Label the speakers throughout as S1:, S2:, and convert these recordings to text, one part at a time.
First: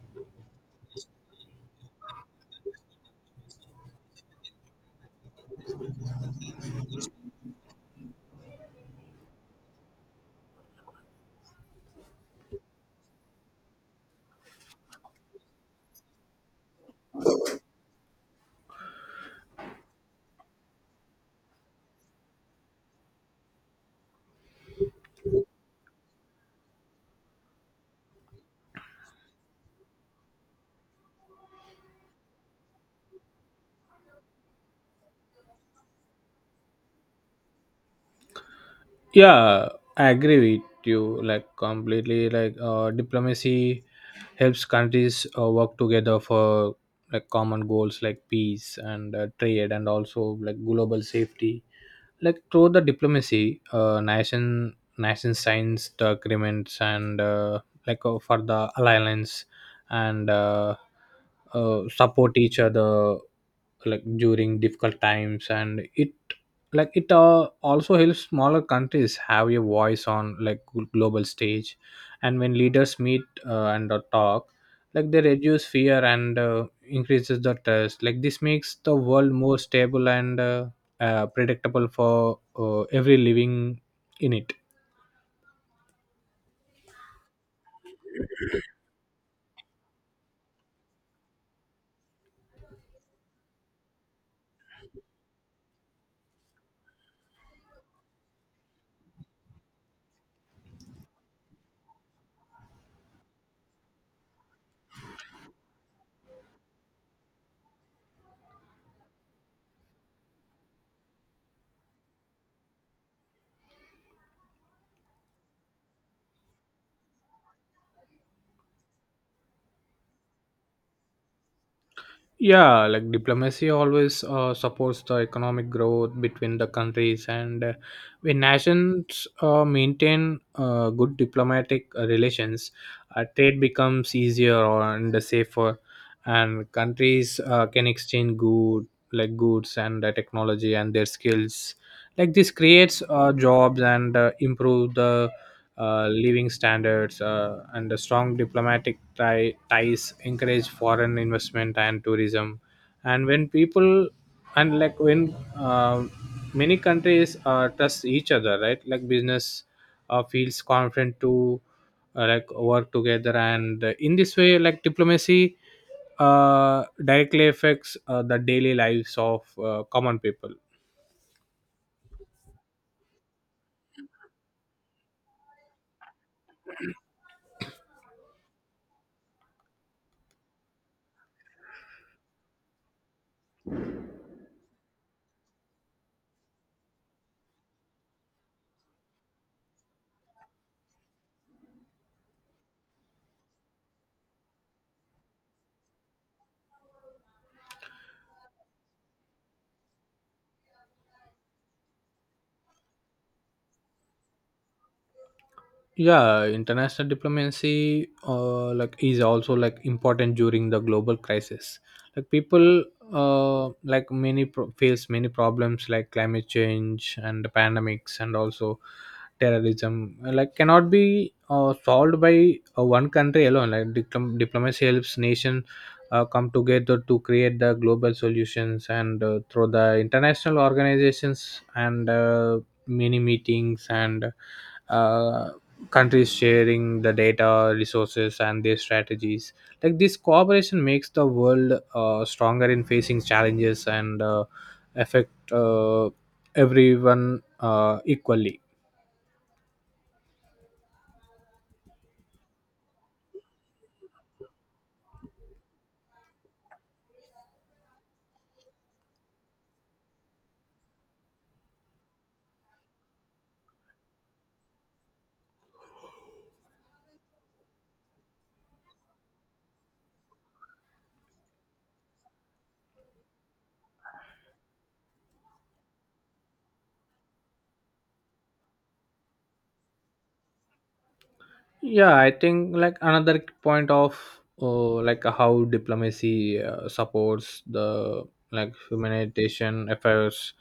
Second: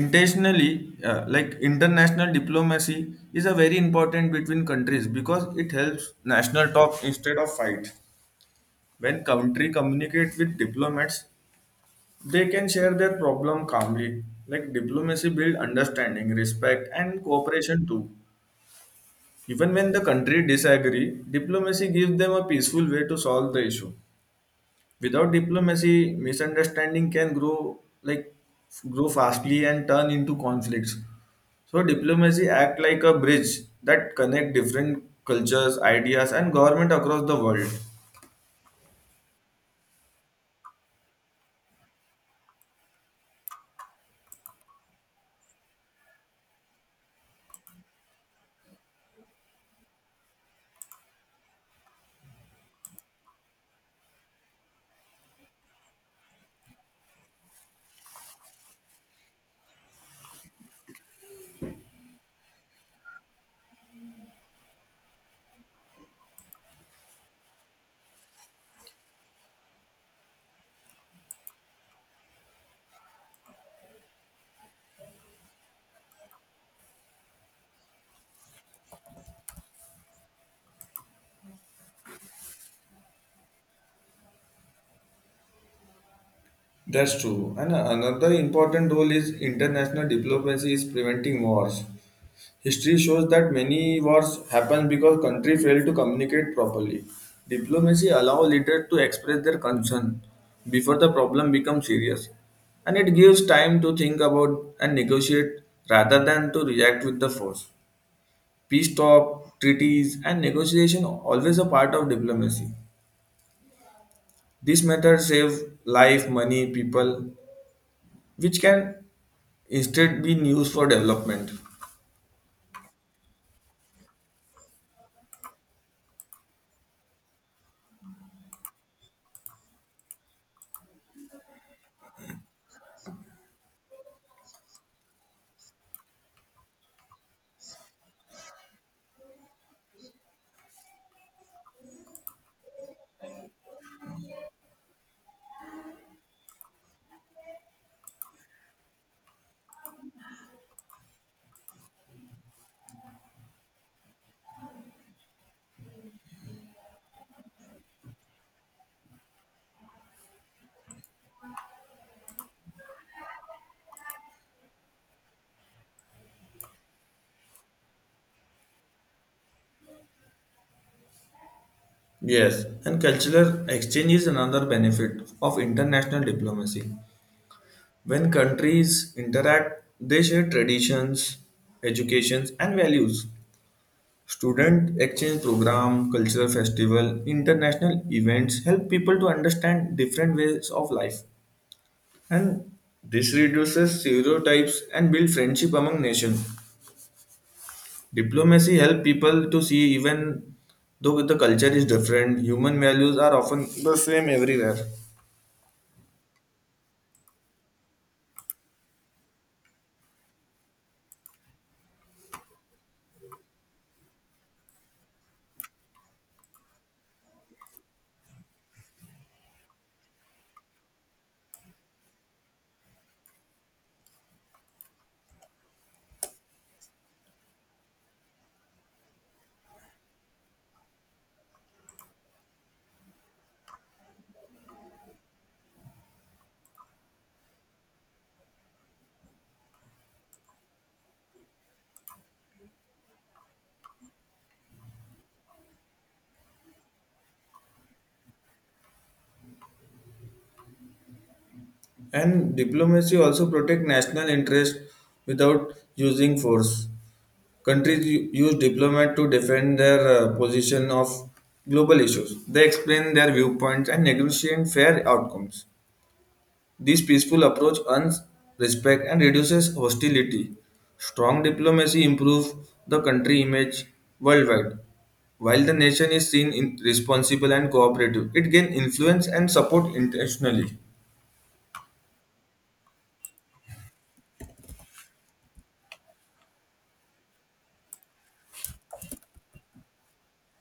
S1: Intentionally like international diplomacy is a very important between countries because it helps national talk instead of fight. When country communicate with diplomats, they can share their problem calmly. Like diplomacy build understanding, respect, and cooperation too. Even when the country disagree, diplomacy gives them a peaceful way to solve the issue. Without diplomacy, misunderstanding can grow like grow fastly and turn into conflicts. So diplomacy act like a bridge that connect different cultures, ideas, and government across the world.
S2: Yeah, I agree with you, like completely. Diplomacy helps countries work together for like common goals like peace and trade and also like global safety. Like through the diplomacy, nation signs the agreements and like for the alliance and support each other like during difficult times. And it like it uh, also helps smaller countries have a voice on like global stage. And when leaders meet and talk, like they reduce fear and increases the trust. Like this makes the world more stable and predictable for every living in it.
S1: That's true. And another important role is international diplomacy is preventing wars. History shows that many wars happen because countries fail to communicate properly. Diplomacy allows leaders to express their concern before the problem becomes serious, and it gives time to think about and negotiate rather than to react with the force. Peace talk, treaties, and negotiation are always a part of diplomacy. This method saves life, money, people, which can instead be used for development.
S2: Yeah, like diplomacy always supports the economic growth between the countries, and when nations maintain good diplomatic relations, trade becomes easier and safer, and countries can exchange goods and technology and their skills. Like this creates jobs and improve the living standards, and the strong diplomatic ties encourage foreign investment and tourism. And when people and like when uh, many countries trust each other, right, like business feels confident to like work together. And in this way, like diplomacy directly affects the daily lives of common people.
S1: Yes, and cultural exchange is another benefit of international diplomacy. When countries interact, they share traditions, educations, and values. Student exchange program, cultural festival, international events help people to understand different ways of life. And this reduces stereotypes and build friendship among nations. Diplomacy help people to see even though the culture is different, human values are often the same everywhere.
S2: Yeah, international diplomacy like is also like important during the global crisis. Like people like many pro- face many problems like climate change and pandemics and also terrorism, like cannot be solved by one country alone. Like diplomacy helps nation come together to create the global solutions, and through the international organizations and many meetings and uh, countries sharing the data resources and their strategies. Like this cooperation makes the world stronger in facing challenges and affect everyone equally.
S1: And diplomacy also protect national interest without using force. Countries use diplomat to defend their position of global issues. They explain their viewpoints and negotiate fair outcomes. This peaceful approach earns respect and reduces hostility. Strong diplomacy improves the country image worldwide. While the nation is seen in responsible and cooperative, it gains influence and support internationally.
S2: Yeah, I think like another point of like how diplomacy supports the like humanitarian affairs.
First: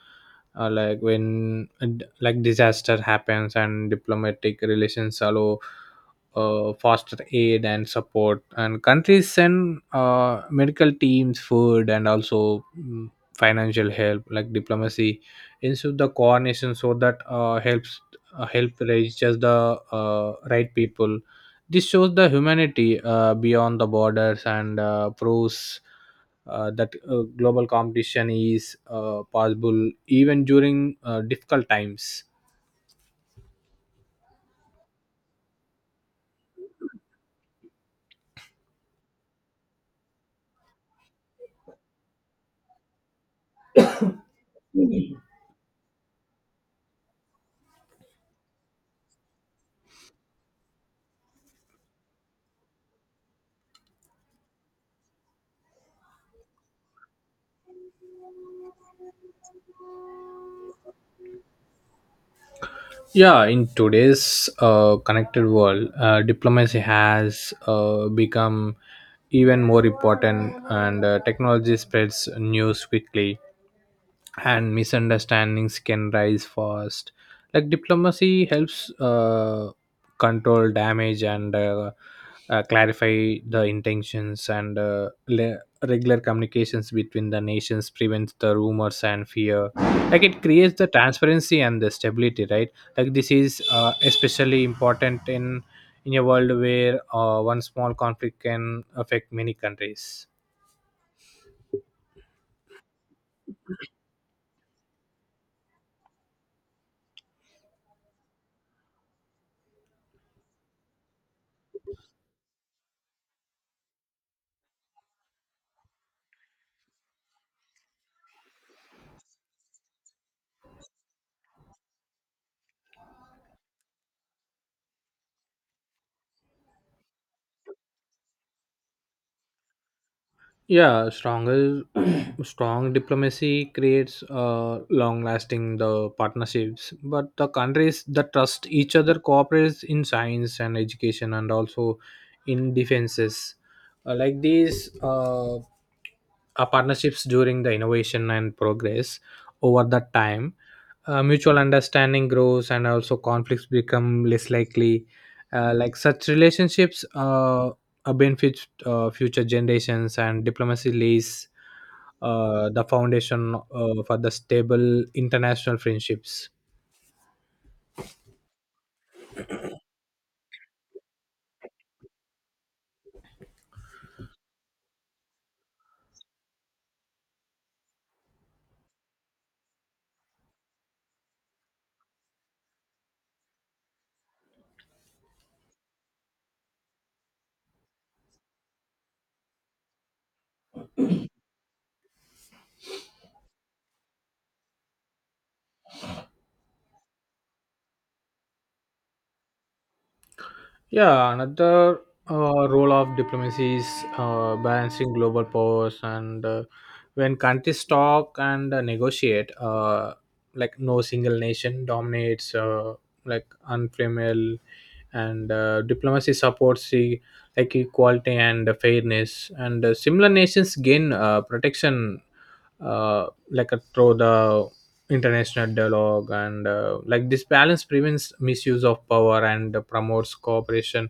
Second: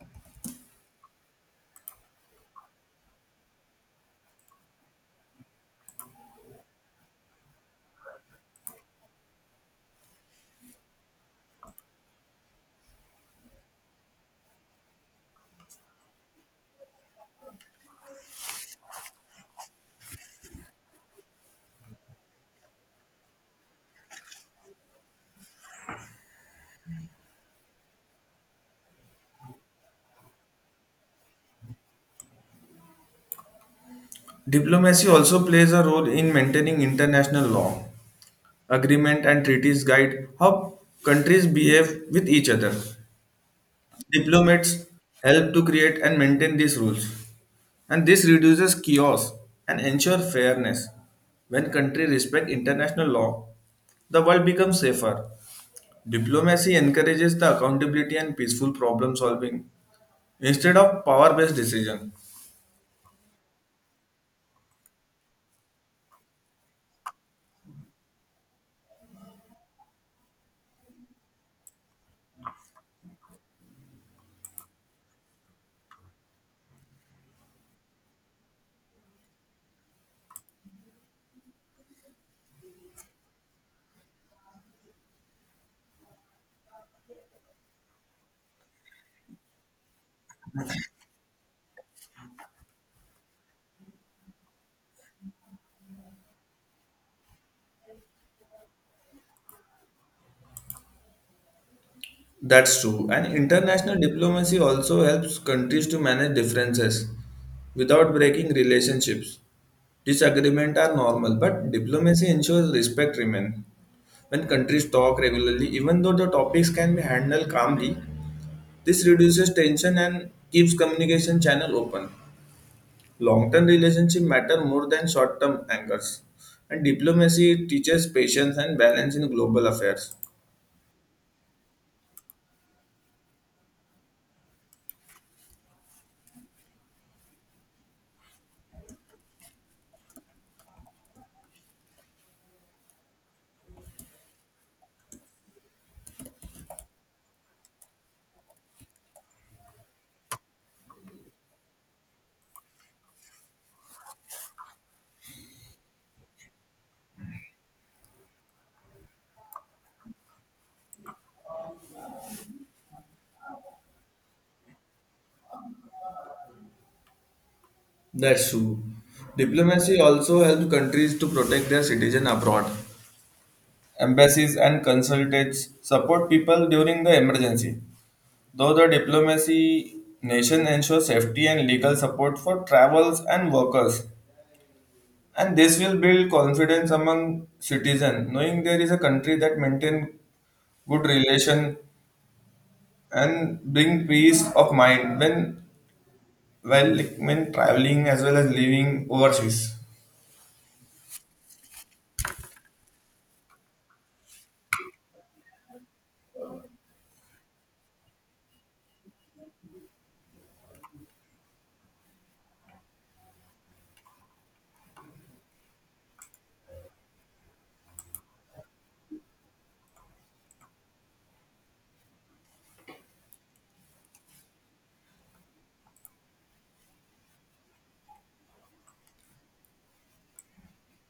S2: Like when like disaster happens, and diplomatic relations allow foster aid and support, and countries send medical teams, food, and also financial help. Like diplomacy into the coordination so that help reach just the right people. This shows the humanity beyond the borders and proves that global competition is possible even during difficult times.
S1: Diplomacy also plays a role in maintaining international law. Agreement and treaties guide how countries behave with each other. Diplomats help to create and maintain these rules. And this reduces chaos and ensure fairness. When countries respect international law, the world becomes safer. Diplomacy encourages the accountability and peaceful problem solving instead of power based decision.
S2: Yeah, in today's connected world, diplomacy has become even more important, and technology spreads news quickly, and misunderstandings can rise fast. Like diplomacy helps control damage and clarify the intentions, and regular communications between the nations prevents the rumors and fear. Like it creates the transparency and the stability, right? Like this is especially important in a world where one small conflict can affect many countries.
S1: That's true. And international diplomacy also helps countries to manage differences without breaking relationships. Disagreements are normal, but diplomacy ensures respect remains. When countries talk regularly, even though the topics can be handled calmly, this reduces tension and keeps communication channel open. Long-term relationship matter more than short-term angers. And diplomacy teaches patience and balance in global affairs.
S2: Yeah, stronger, strong diplomacy creates long-lasting the partnerships. But the countries that trust each other cooperates in science and education, and also in defenses. Like these are partnerships during the innovation and progress over that time. Mutual understanding grows, and also conflicts become less likely. Such relationships benefit future generations, and diplomacy lays the foundation for the stable international friendships.
S1: That's true. Diplomacy also helps countries to protect their citizens abroad. Embassies and consulates support people during the emergency. Though the diplomacy nation ensures safety and legal support for travels and workers. And this will build confidence among citizens, knowing there is a country that maintains good relation and bring peace of mind when traveling as well as living overseas.
S2: Yeah, another role of diplomacy is balancing global powers, and when countries talk and negotiate, like no single nation dominates, like unflammable, and diplomacy supports the like equality and fairness, and similar nations gain protection, uh, like through the international dialogue. And like this balance prevents misuse of power and promotes cooperation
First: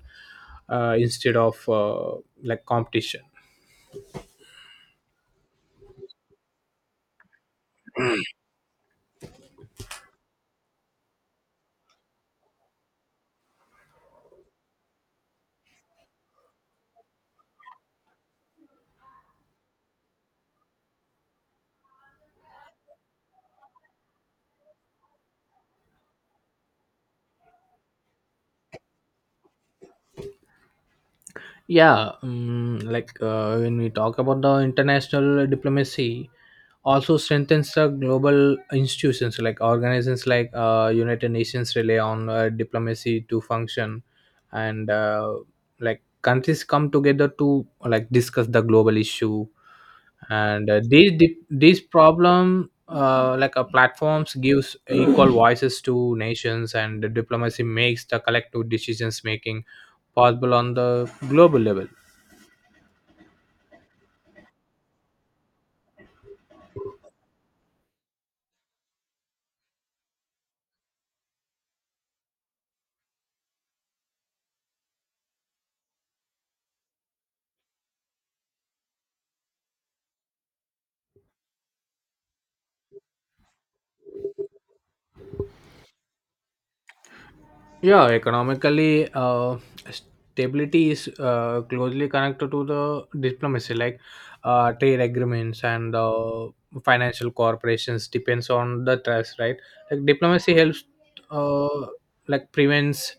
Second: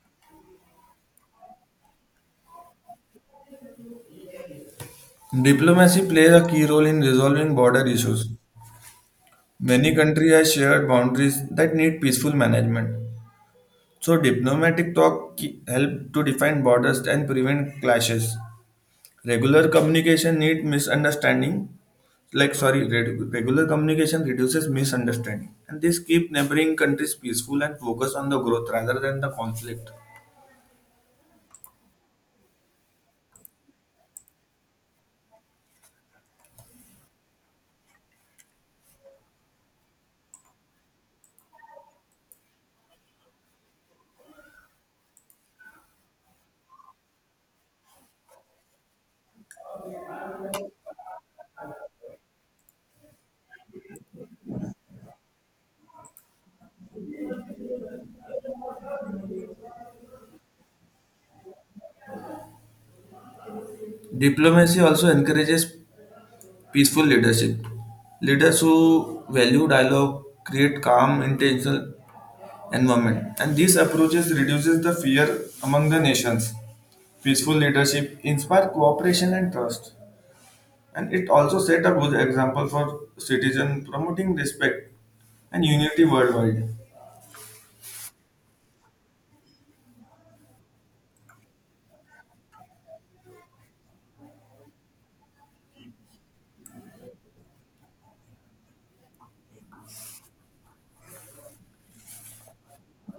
S2: instead of like competition.
S1: Diplomacy plays a key role in resolving border issues. Many countries have shared boundaries that need peaceful management. So, diplomatic talk help to define borders and prevent clashes. Regular communication need misunderstanding. Like sorry, regular communication reduces misunderstanding, and this keep neighboring countries peaceful and focus on the growth rather than the conflict.
S2: Yeah, like when we talk about the international diplomacy, also strengthens the global institutions like organizations like United Nations rely on diplomacy to function. And like countries come together to like discuss the global issue, and these dip- these problem like platforms gives equal voices to nations, and diplomacy makes the collective decisions making possible on the global level.
S1: Diplomacy also encourages peaceful leadership. Leaders who value dialogue create calm, intentional environment. And these approaches reduces the fear among the nations. Peaceful leadership inspire cooperation and trust. And it also set a good example for citizens promoting respect and unity worldwide.
S2: Yeah, economically, stability is closely connected to the diplomacy. Like trade agreements and financial corporations depends on the trust, right? Like diplomacy helps, uh, like prevents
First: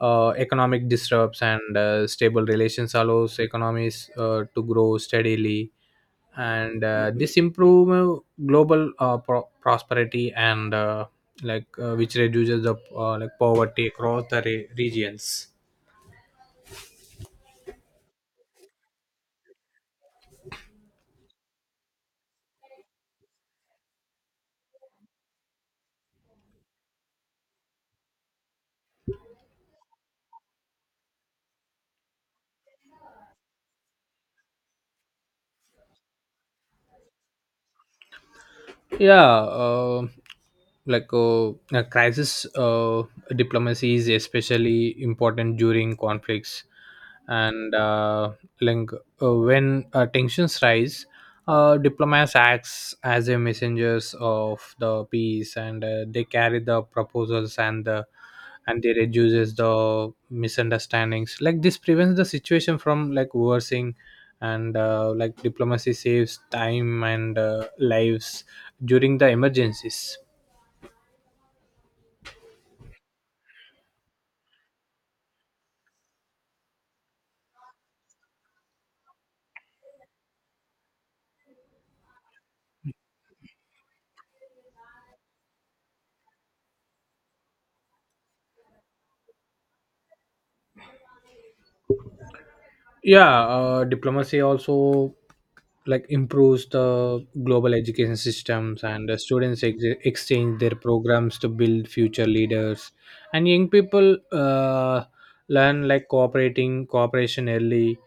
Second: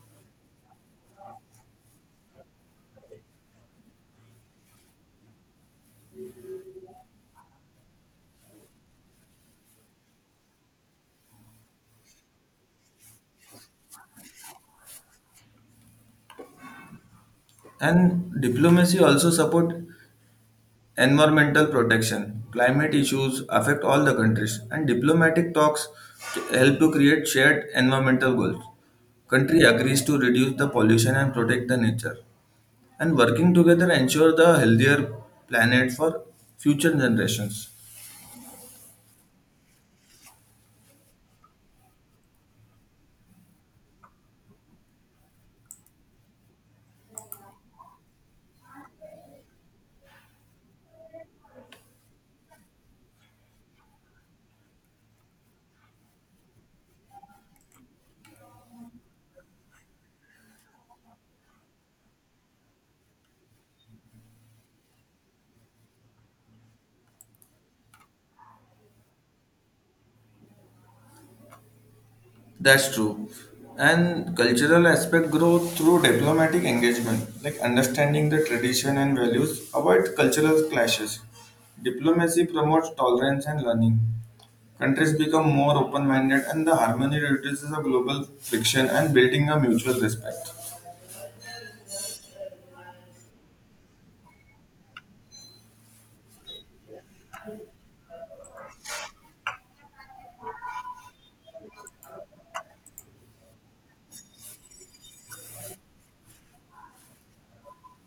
S2: economic disrupts, and stable relations allows economies to grow steadily, and this improve global prosperity, and like which reduces the like poverty across the regions.
S1: And diplomacy also support environmental protection. Climate issues affect all the countries, and diplomatic talks help to create shared environmental goals. Country agrees to reduce the pollution and protect the nature, and working together ensure the healthier planet for future generations.
S2: Yeah uh, like uh, uh, crisis diplomacy is especially important during conflicts, and like when tensions rise, diplomats acts as a messengers of the peace, and they carry the proposals and they reduces the misunderstandings. Like this prevents the situation from like worsening, and like diplomacy saves time and lives during the emergencies.
S1: That's true. And cultural aspect grow through diplomatic engagement, like understanding the tradition and values, avoid cultural clashes. Diplomacy promotes tolerance and learning. Countries become more open minded, and the harmony reduces the global friction and building a mutual respect.
S2: Yeah, diplomacy also like improves the global education systems, and the students exchange their programs to build future leaders. And young people learn like cooperating cooperation early,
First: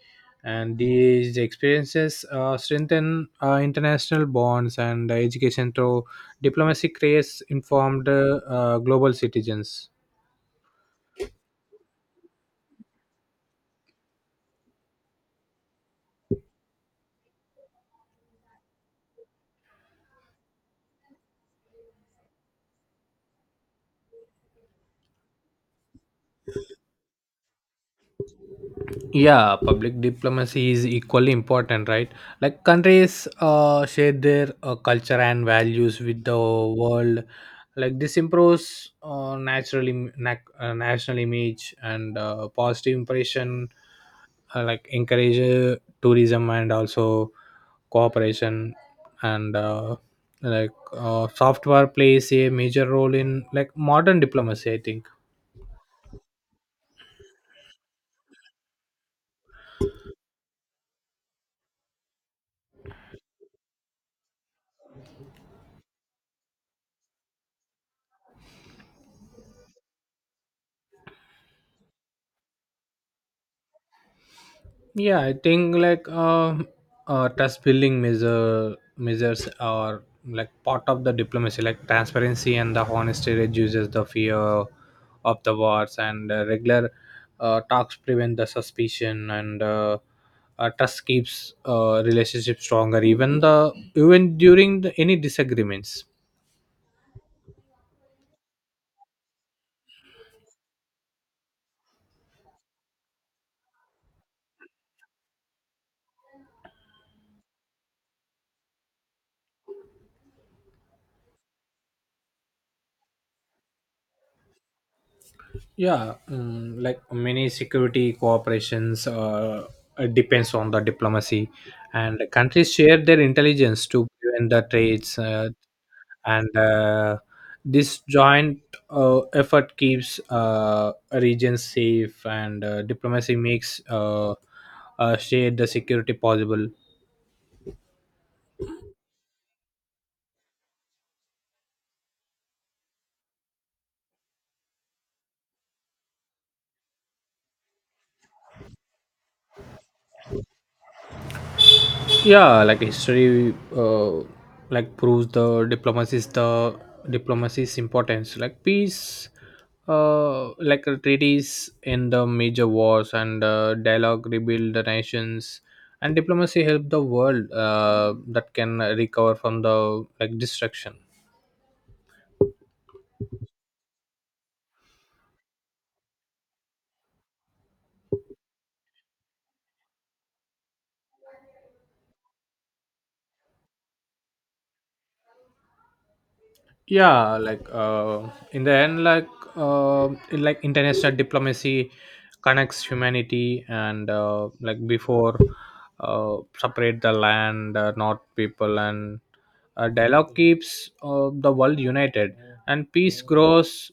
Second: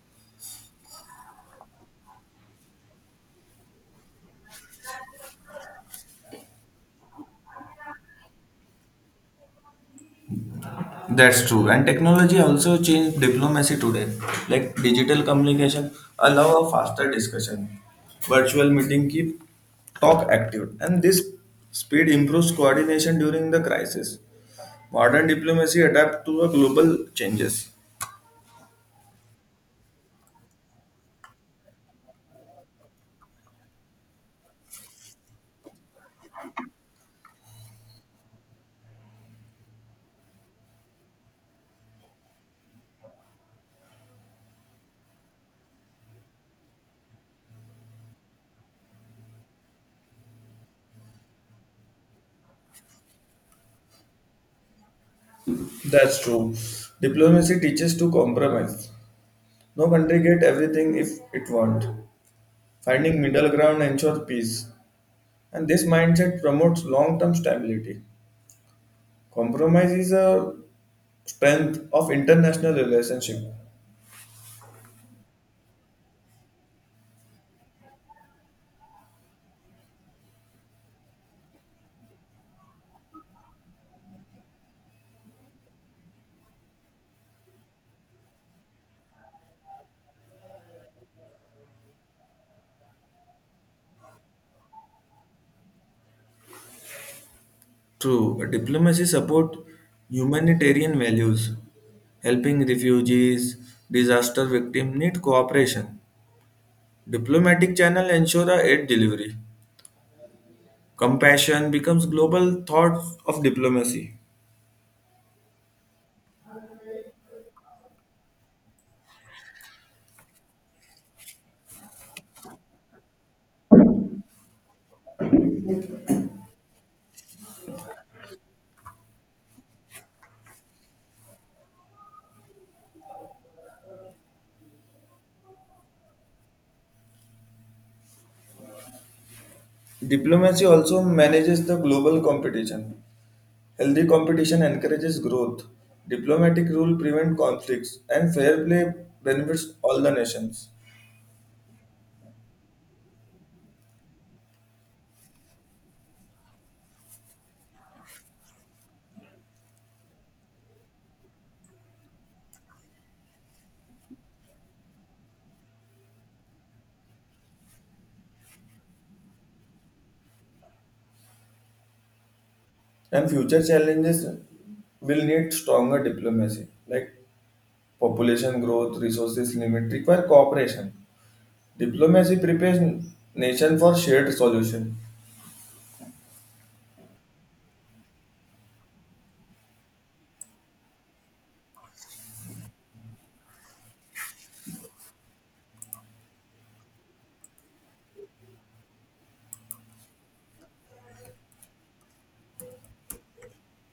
S2: and these experiences strengthen international bonds, and education through diplomacy creates informed global citizens.
S1: That's true. And technology also changed diplomacy today. Like digital communication allow a faster discussion. Virtual meeting keep talk active. And this speed improves coordination during the crisis. Modern diplomacy adapt to a global changes.
S2: Yeah, public diplomacy is equally important, right? Like countries share their culture and values with the world. Like this improves naturally nac national image, and positive impression like encourage tourism and also cooperation. And like software plays a major role in like modern diplomacy, I think.
S1: That's true. Diplomacy teaches to compromise. No country get everything if it want. Finding middle ground ensures peace. And this mindset promotes long-term stability. Compromise is a strength of international relationship.
S2: Yeah, I think trust building measures are like part of the diplomacy. Like transparency and the honesty reduces the fear of the wars, and regular talks prevent the suspicion, and trust keeps relationship stronger. Even during the, any disagreements.
S1: True, diplomacy support humanitarian values. Helping refugees, disaster victims need cooperation. Diplomatic channel ensure a aid delivery. Compassion becomes global thought of diplomacy.
S2: Yeah, like many security cooperations depends on the diplomacy, and countries share their intelligence to prevent the trades, and this joint effort keeps regions safe, and diplomacy makes share the security possible.
S1: Diplomacy also manages the global competition. Healthy competition encourages growth. Diplomatic rule prevent conflicts and fair play benefits all the nations.
S2: Yeah, like history like proves the diplomacy's importance. Like peace treaties in the major wars, and dialogue rebuild the nations, and diplomacy help the world that can recover from the like destruction.
S1: And future challenges will need stronger diplomacy, like population growth, resources limit, require cooperation. Diplomacy prepares nation for shared solution.
S2: Yeah, like in the end, like international diplomacy connects humanity, and like before separate the land, not people, and dialogue keeps the world united, and peace grows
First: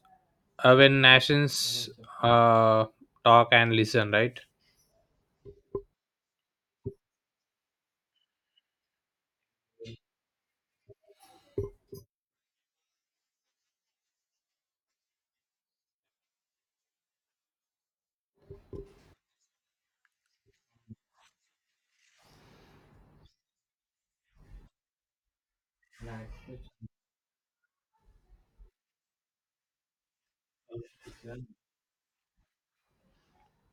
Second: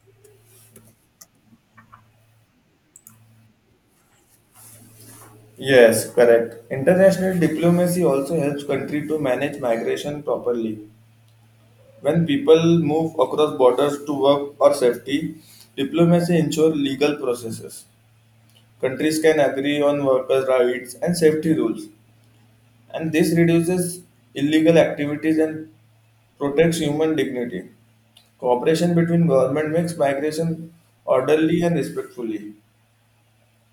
S2: when nations uh, talk and listen, right?
S1: Yes, correct. International diplomacy also helps country to manage migration properly. When people move across borders to work or safety, diplomacy ensures legal processes. Countries can agree on workers' rights and safety rules, and this reduces illegal activities and protects human dignity. Cooperation between government makes migration orderly and respectfully.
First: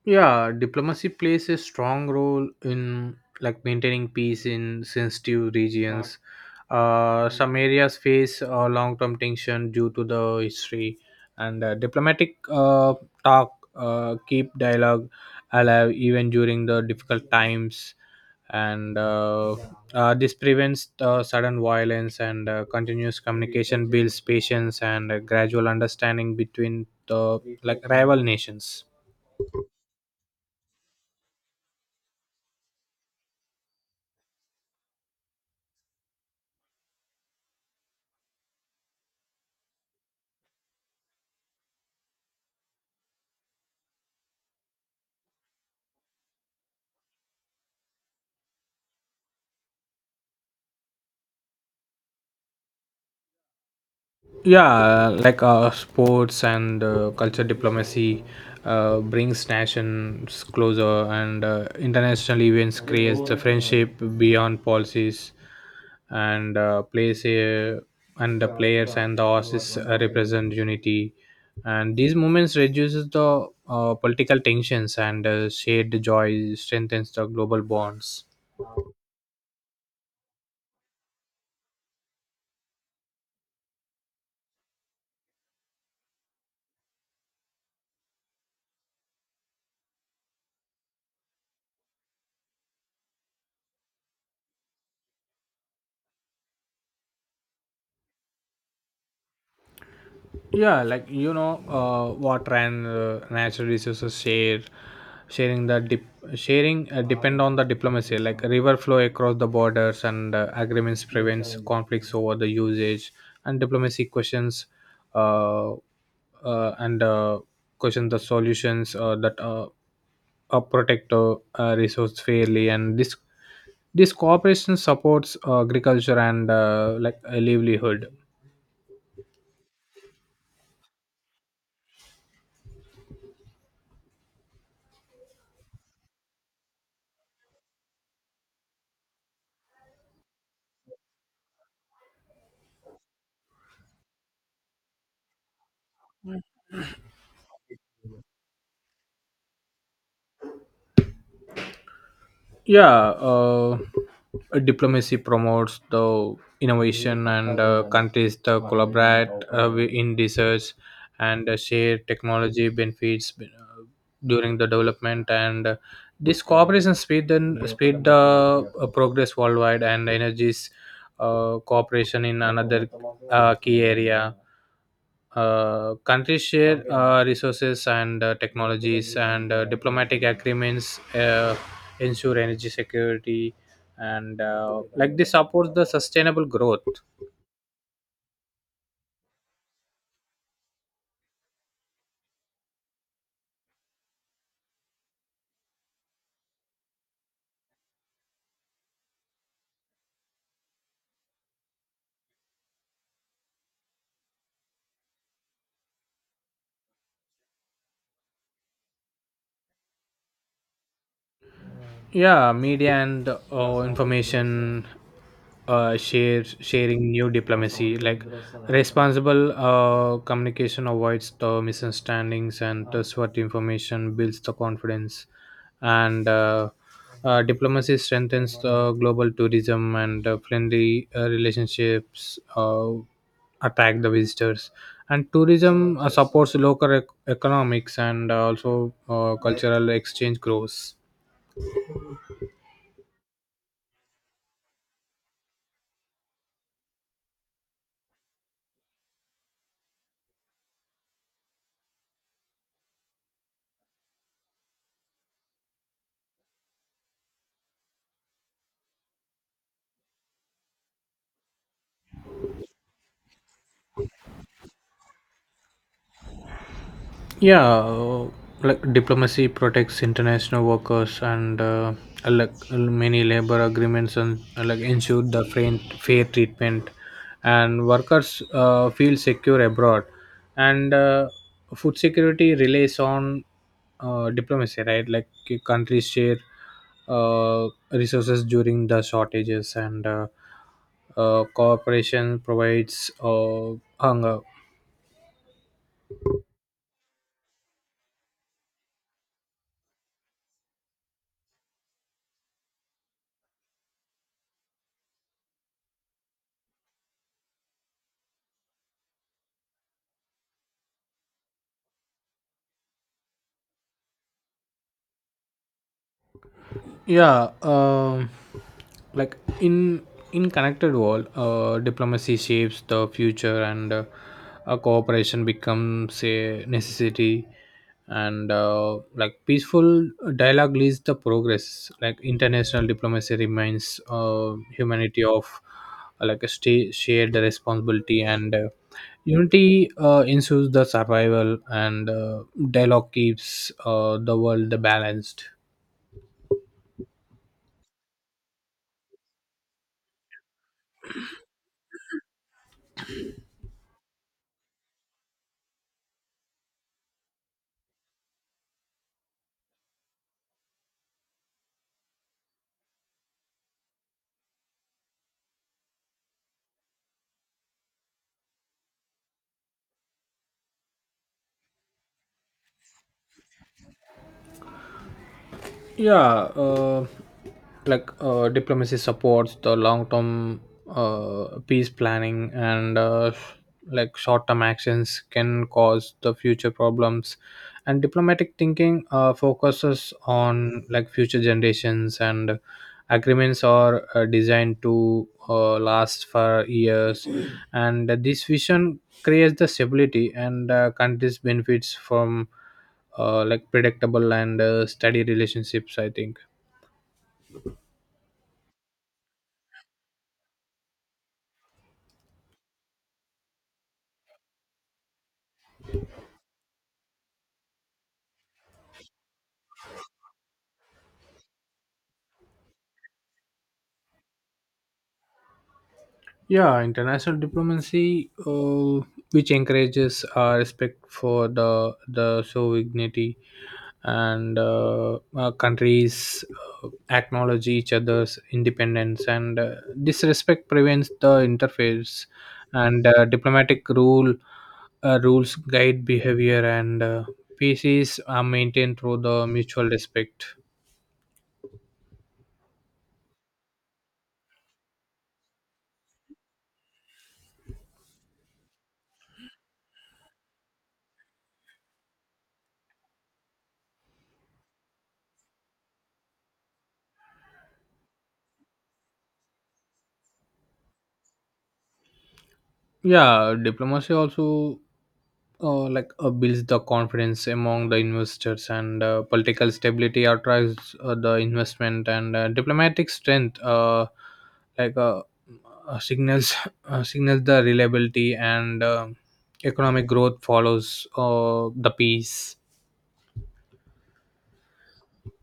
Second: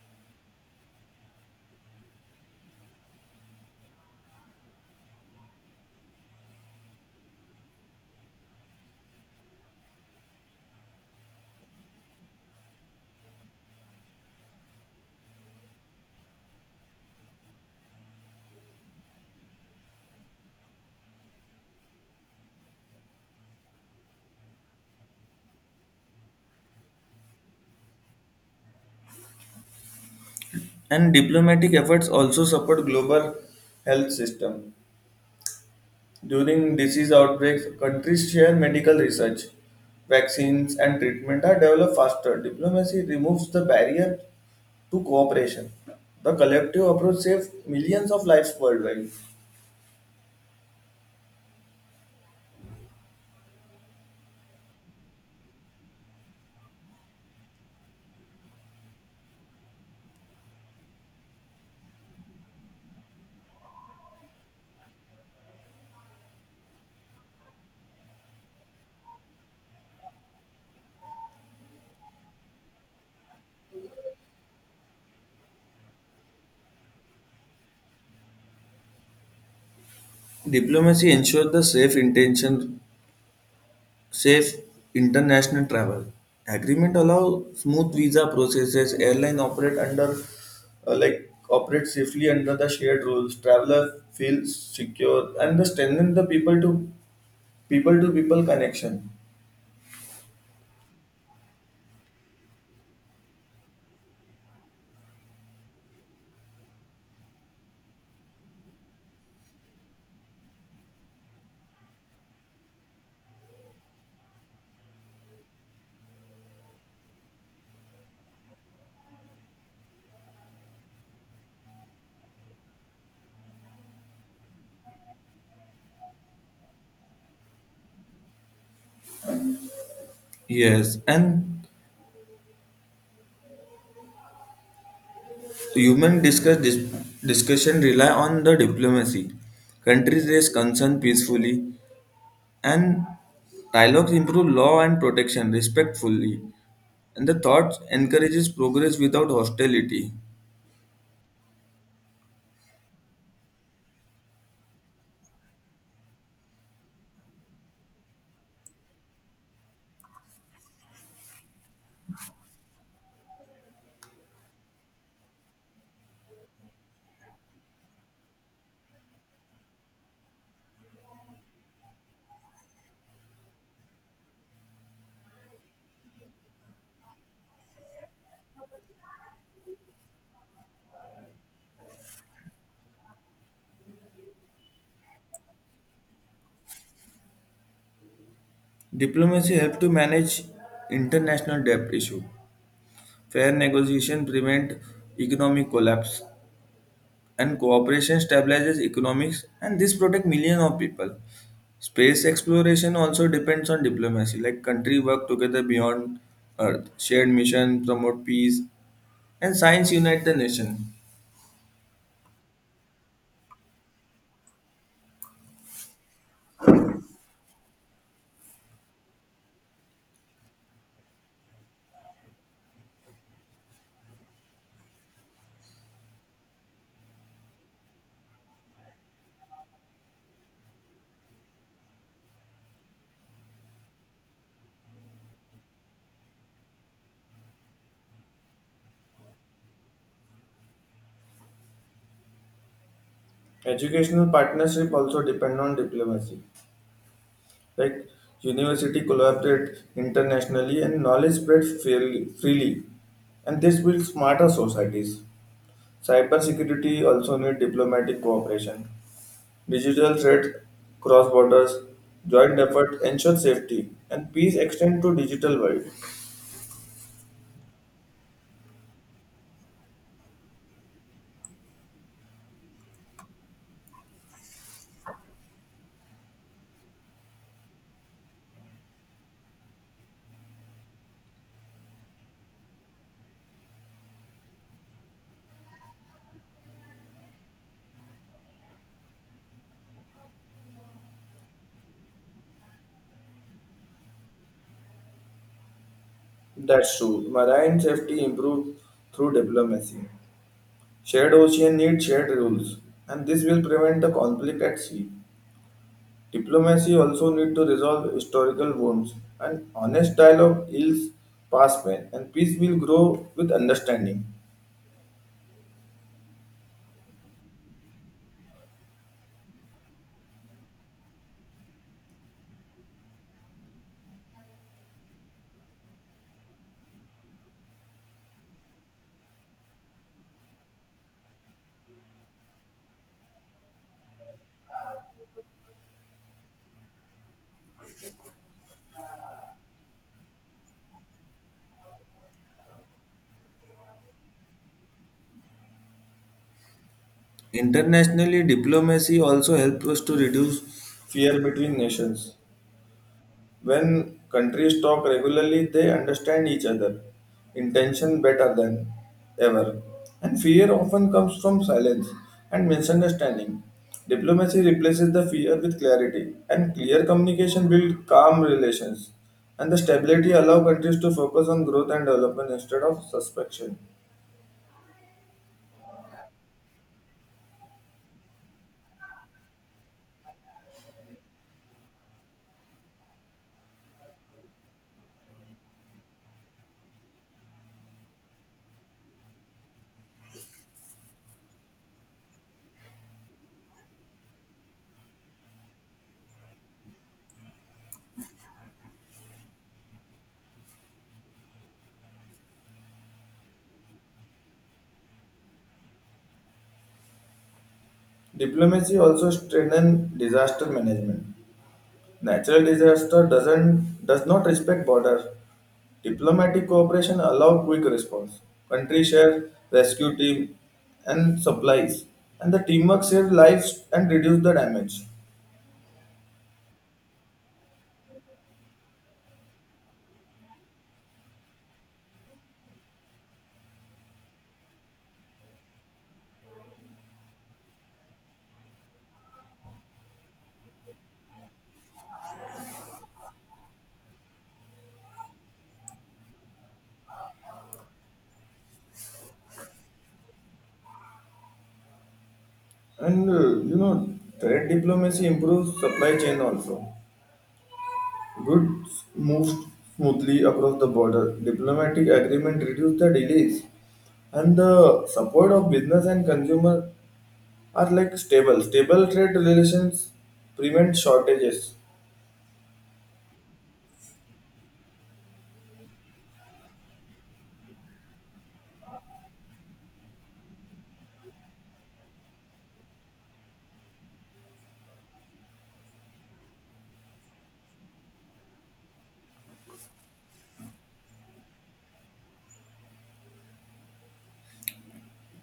S2: Yeah, diplomacy plays a strong role in like maintaining peace in sensitive regions. Some areas face long-term tension due to the history, and diplomatic talk keep dialogue alive even during the difficult times, and this prevents sudden violence, and continuous communication builds patience and gradual understanding between the like rival nations.
S1: And diplomatic efforts also support global health system. During disease outbreaks, countries share medical research. Vaccines and treatment are developed faster. Diplomacy removes the barrier to cooperation. The collective approach saves millions of lives worldwide.
S2: Yeah, like sports and culture diplomacy brings nations closer, and international events creates the friendship beyond policies, and plays a and the players and the horses represent unity. And these movements reduces the political tensions, and shared joy strengthens the global bonds.
S1: Diplomacy ensures the safe intention. Safe international travel. Agreement allow smooth visa processes. Airline operate under operate safely under the shared rules. Traveler feels secure and the strengthen the people to people connection.
S2: Yeah, like you know water and natural resources share sharing the dip, sharing depend on the diplomacy. Like river flow across the borders, and agreements prevents conflicts over the usage, and diplomacy uh, uh, and uh, question the solutions that protect resource fairly, and this cooperation supports agriculture and like a livelihood.
S1: Yes, and human discuss dis- discussion rely on the diplomacy. Countries raise concern peacefully. And dialogues improve law and protection respectfully, and the thought encourages progress without hostility.
S2: Yeah, diplomacy promotes the innovation, and countries to collaborate in research, and share technology benefits during the development. And this cooperation speed the progress worldwide, and energies cooperation in another key area. Countries share Okay. Resources and technologies, and diplomatic agreements ensure energy security, and like this supports the sustainable growth.
S1: Diplomacy helps to manage international debt issue. Fair negotiation prevent economic collapse, and cooperation stabilizes economics, and this protect millions of people. Space exploration also depends on diplomacy. Like country work together beyond earth shared mission promote peace, and science unite the nation.
S2: Yeah, media and information share sharing new diplomacy, like responsible communication avoids the misunderstandings, and trustworthy information builds the confidence. And diplomacy strengthens the global tourism, and friendly relationships attract the visitors, and tourism supports local economics, and also cultural exchange grows.
S1: Educational partnership also depend on diplomacy. Like university collaborate internationally and knowledge spreads fairly, freely, and this builds smarter societies. Cybersecurity also need diplomatic cooperation. Digital threat cross borders, joint effort ensure safety, and peace extend to digital world.
S2: Yeah, like diplomacy protects international workers, and like many labor agreements and like ensure the fair treatment, and workers feel secure abroad. And food security relies on diplomacy, right? Like countries share resources during the shortages, and cooperation provides hunger.
S1: That's true. Marine safety improves through diplomacy. Shared ocean need shared rules, and this will prevent the conflict at sea. Diplomacy also need to resolve historical wounds, and honest dialogue heals past pain, and peace will grow with understanding.
S2: Yeah, like in connected world, diplomacy shapes the future, and a cooperation becomes a necessity, and like peaceful dialogue leads the progress. Like international diplomacy remains humanity of shared responsibility, and unity ensures the survival, and dialogue keeps the world balanced.
S1: Internationally, diplomacy also helps us to reduce fear between nations. When countries talk regularly, they understand each other, intention better than ever. And fear often comes from silence and misunderstanding. Diplomacy replaces the fear with clarity, and clear communication builds calm relations. And the stability allows countries to focus on growth and development instead of suspicion.
S2: Yeah, like diplomacy supports the long term peace planning, and like short term actions can cause the future problems, and diplomatic thinking focuses on like future generations, and agreements are designed to last for years. And this vision creates the stability, and countries benefits from like predictable and steady relationships, I think.
S1: Diplomacy also strengthens disaster management. Natural disaster does not respect borders. Diplomatic cooperation allows quick response. Countries share rescue team and supplies, and the teamwork saves lives and reduce the damage.
S2: Yeah, international diplomacy which encourages respect for the sovereignty, and countries acknowledge each other's independence, and this respect prevents the interference. And diplomatic rules guide behavior, and peace is maintained through the mutual respect.
S1: And trade diplomacy improves supply chain also. Goods move smoothly across the border. Diplomatic agreement reduce the delays, and the support of business and consumer are like stable. Stable trade relations prevent shortages.
S2: Yeah, diplomacy also like builds the confidence among the investors, and political stability attracts the investment, and diplomatic strength like uh, signals signals the reliability, and economic growth follows the peace.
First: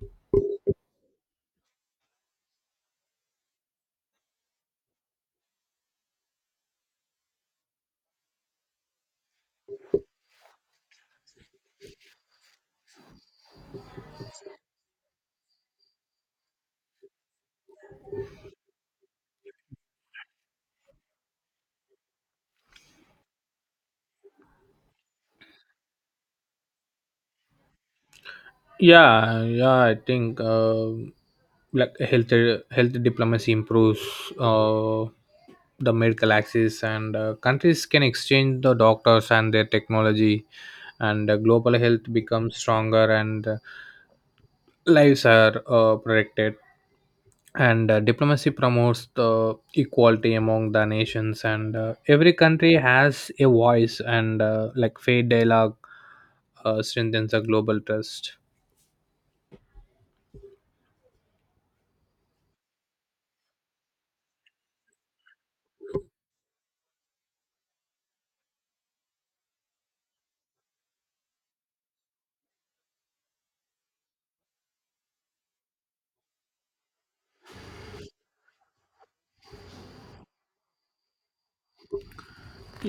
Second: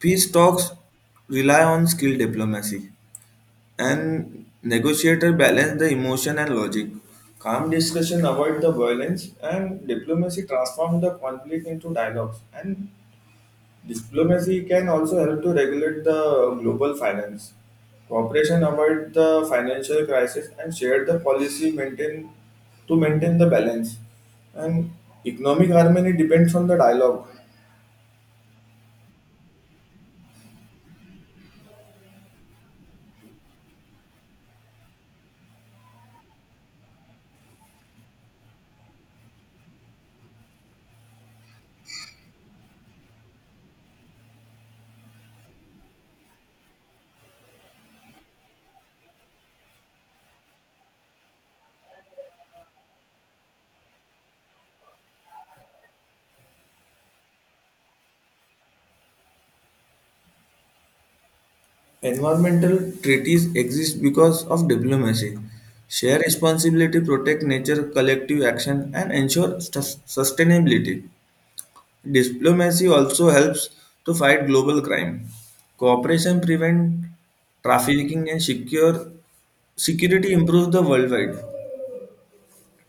S1: Peace talks rely on skill diplomacy, and negotiator balance the emotion and logic. Calm discussion avoid the violence, and diplomacy transform the conflict into dialogues. And diplomacy can also help to regulate the global finance. Cooperation avoid the financial crisis and share the policy maintain the balance. And economic harmony depends on the dialogue.
S2: Yeah, yeah, I think like health diplomacy improves uh, the medical access, and countries can exchange the doctors and their technology, and global health becomes stronger, and lives are protected. And diplomacy promotes the equality among the nations, and every country has a voice, and like fair dialogue strengthens the global trust.
S1: Environmental treaties exist because of diplomacy. Share responsibility, protect nature, collective action, and ensure sustainability. Diplomacy also helps to fight global crime. Cooperation prevent trafficking and secure security improves the worldwide.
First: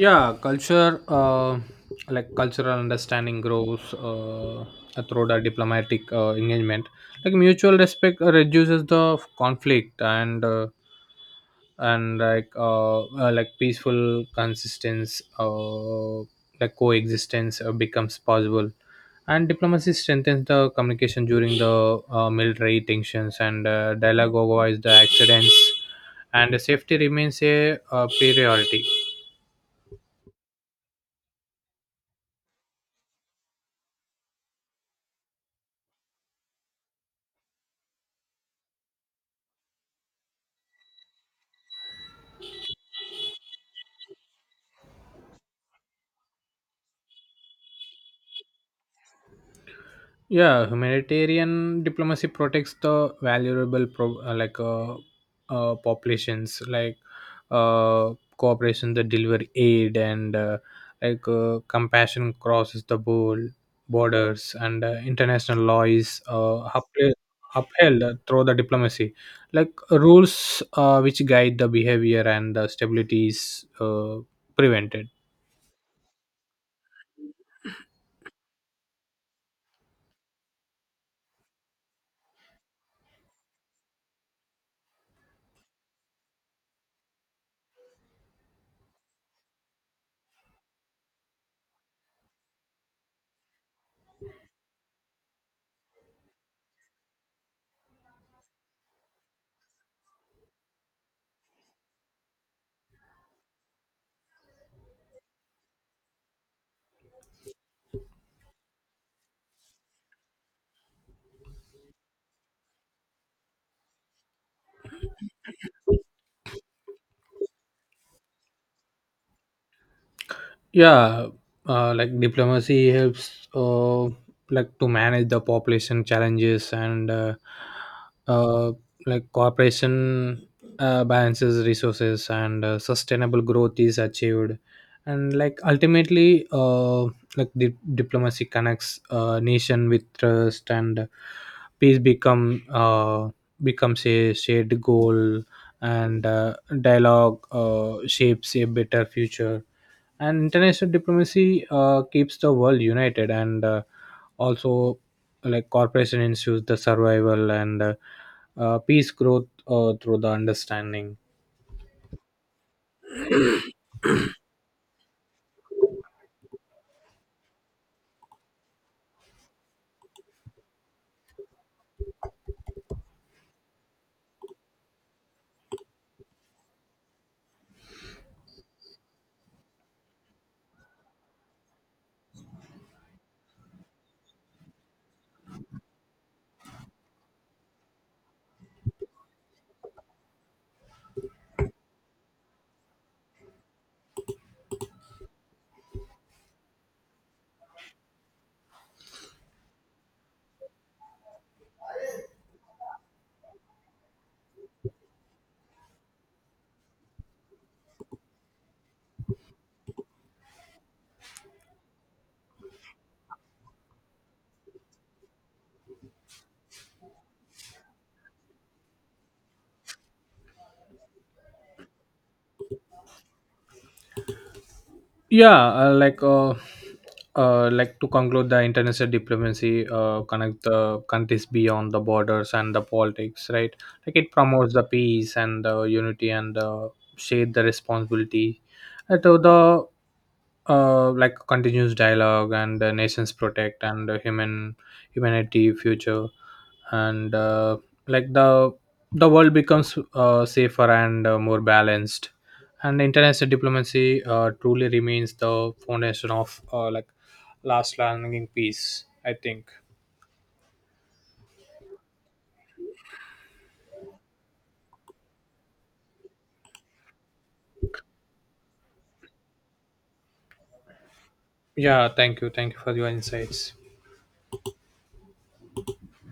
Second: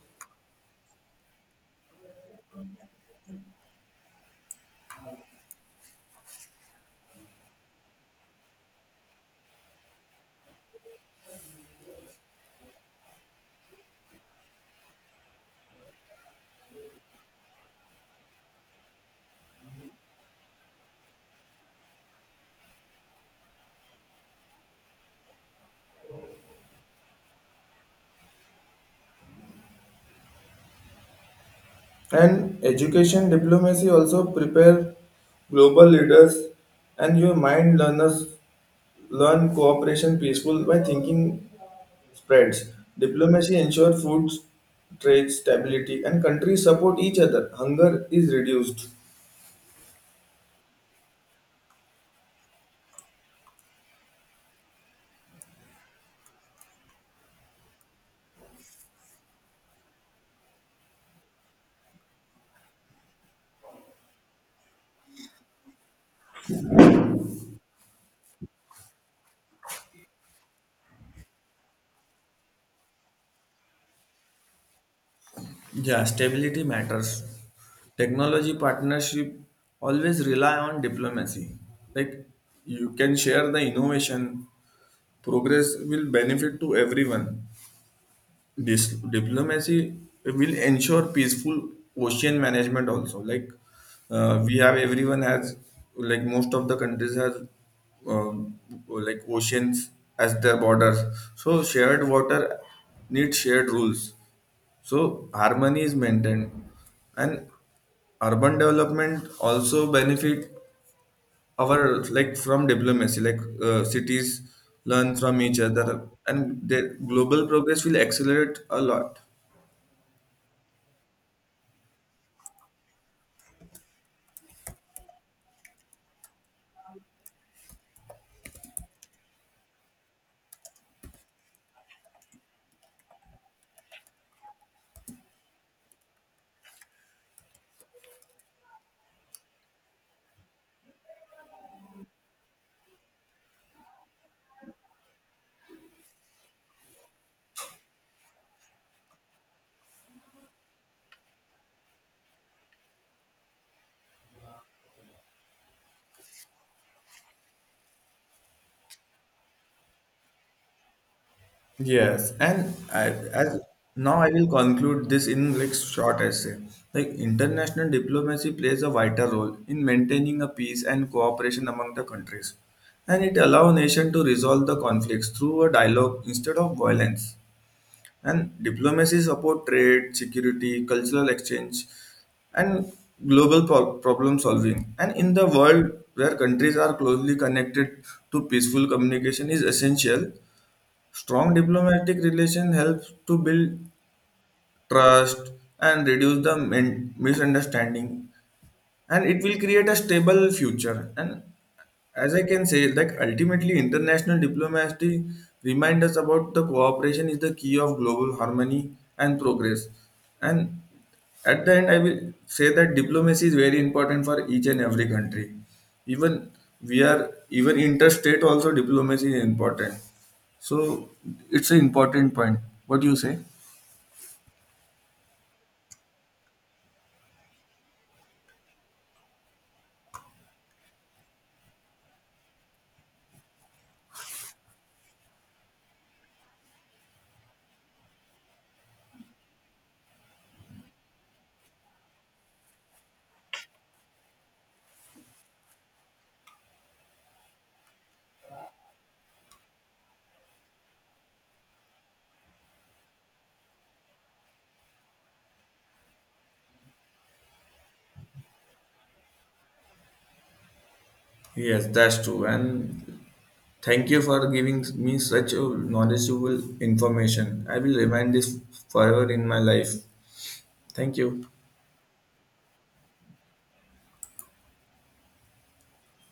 S2: Yeah, culture like cultural understanding grows through the diplomatic engagement. Like mutual respect reduces the conflict, and like peaceful consistence like coexistence becomes possible, and diplomacy strengthens the communication during the military tensions, and dialogue avoids the accidents, and safety remains a priority.
S1: And education diplomacy also prepare global leaders, and your mind learners learn cooperation peaceful by thinking spreads. Diplomacy ensures food trade stability and countries support each other. Hunger is reduced.
S2: Yeah, humanitarian diplomacy protects the valuable populations, like uh, cooperation that deliver aid, and like compassion crosses the borders, and international law is upheld through the diplomacy. Like rules which guide the behavior, and the stability is prevented.
S1: Yeah, stability matters. Technology partnership always rely on diplomacy. Like you can share the innovation, progress will benefit to everyone. This diplomacy will ensure peaceful ocean management also. Like we have everyone has like most of the countries has um, like oceans as their borders. So shared water needs shared rules. So harmony is maintained, and urban development also benefit our like from diplomacy. Like cities learn from each other, and their global progress will accelerate a lot.
S2: Yeah, like diplomacy helps like to manage the population challenges, and uh, like cooperation balances resources, and sustainable growth is achieved. And like ultimately, like diplomacy connects nation with trust, and peace becomes a shared goal, and dialogue shapes a better future, and international diplomacy keeps the world united, and also like corporation ensures the survival, and peace growth through the understanding.
S1: Yes, and I, as now I will conclude this in like short essay. Like international diplomacy plays a vital role in maintaining a peace and cooperation among the countries, and it allows nation to resolve the conflicts through a dialogue instead of violence. And diplomacy support trade, security, cultural exchange, and global problem solving. And in the world where countries are closely connected to peaceful communication is essential. Strong diplomatic relations helps to build trust and reduce the misunderstanding, and it will create a stable future. And as I can say, like ultimately international diplomacy reminds us about the cooperation is the key of global harmony and progress. And at the end I will say that diplomacy is very important for each and every country. Even we are, even interstate also diplomacy is important. So it's an important point. What do you say?
S2: Yeah, like to conclude, the international diplomacy connect the countries beyond the borders and the politics, right? Like it promotes the peace and the unity, and share the responsibility to the like continuous dialogue, and nations protect and humanity future, and like the world becomes safer and more balanced, and international diplomacy truly remains the foundation of like lasting peace, I think.
S1: Yes, that's true. And thank you for giving me such a knowledgeable information. I will remind this forever in my life. Thank you.
S2: Yeah, thank you, thank you for your insights.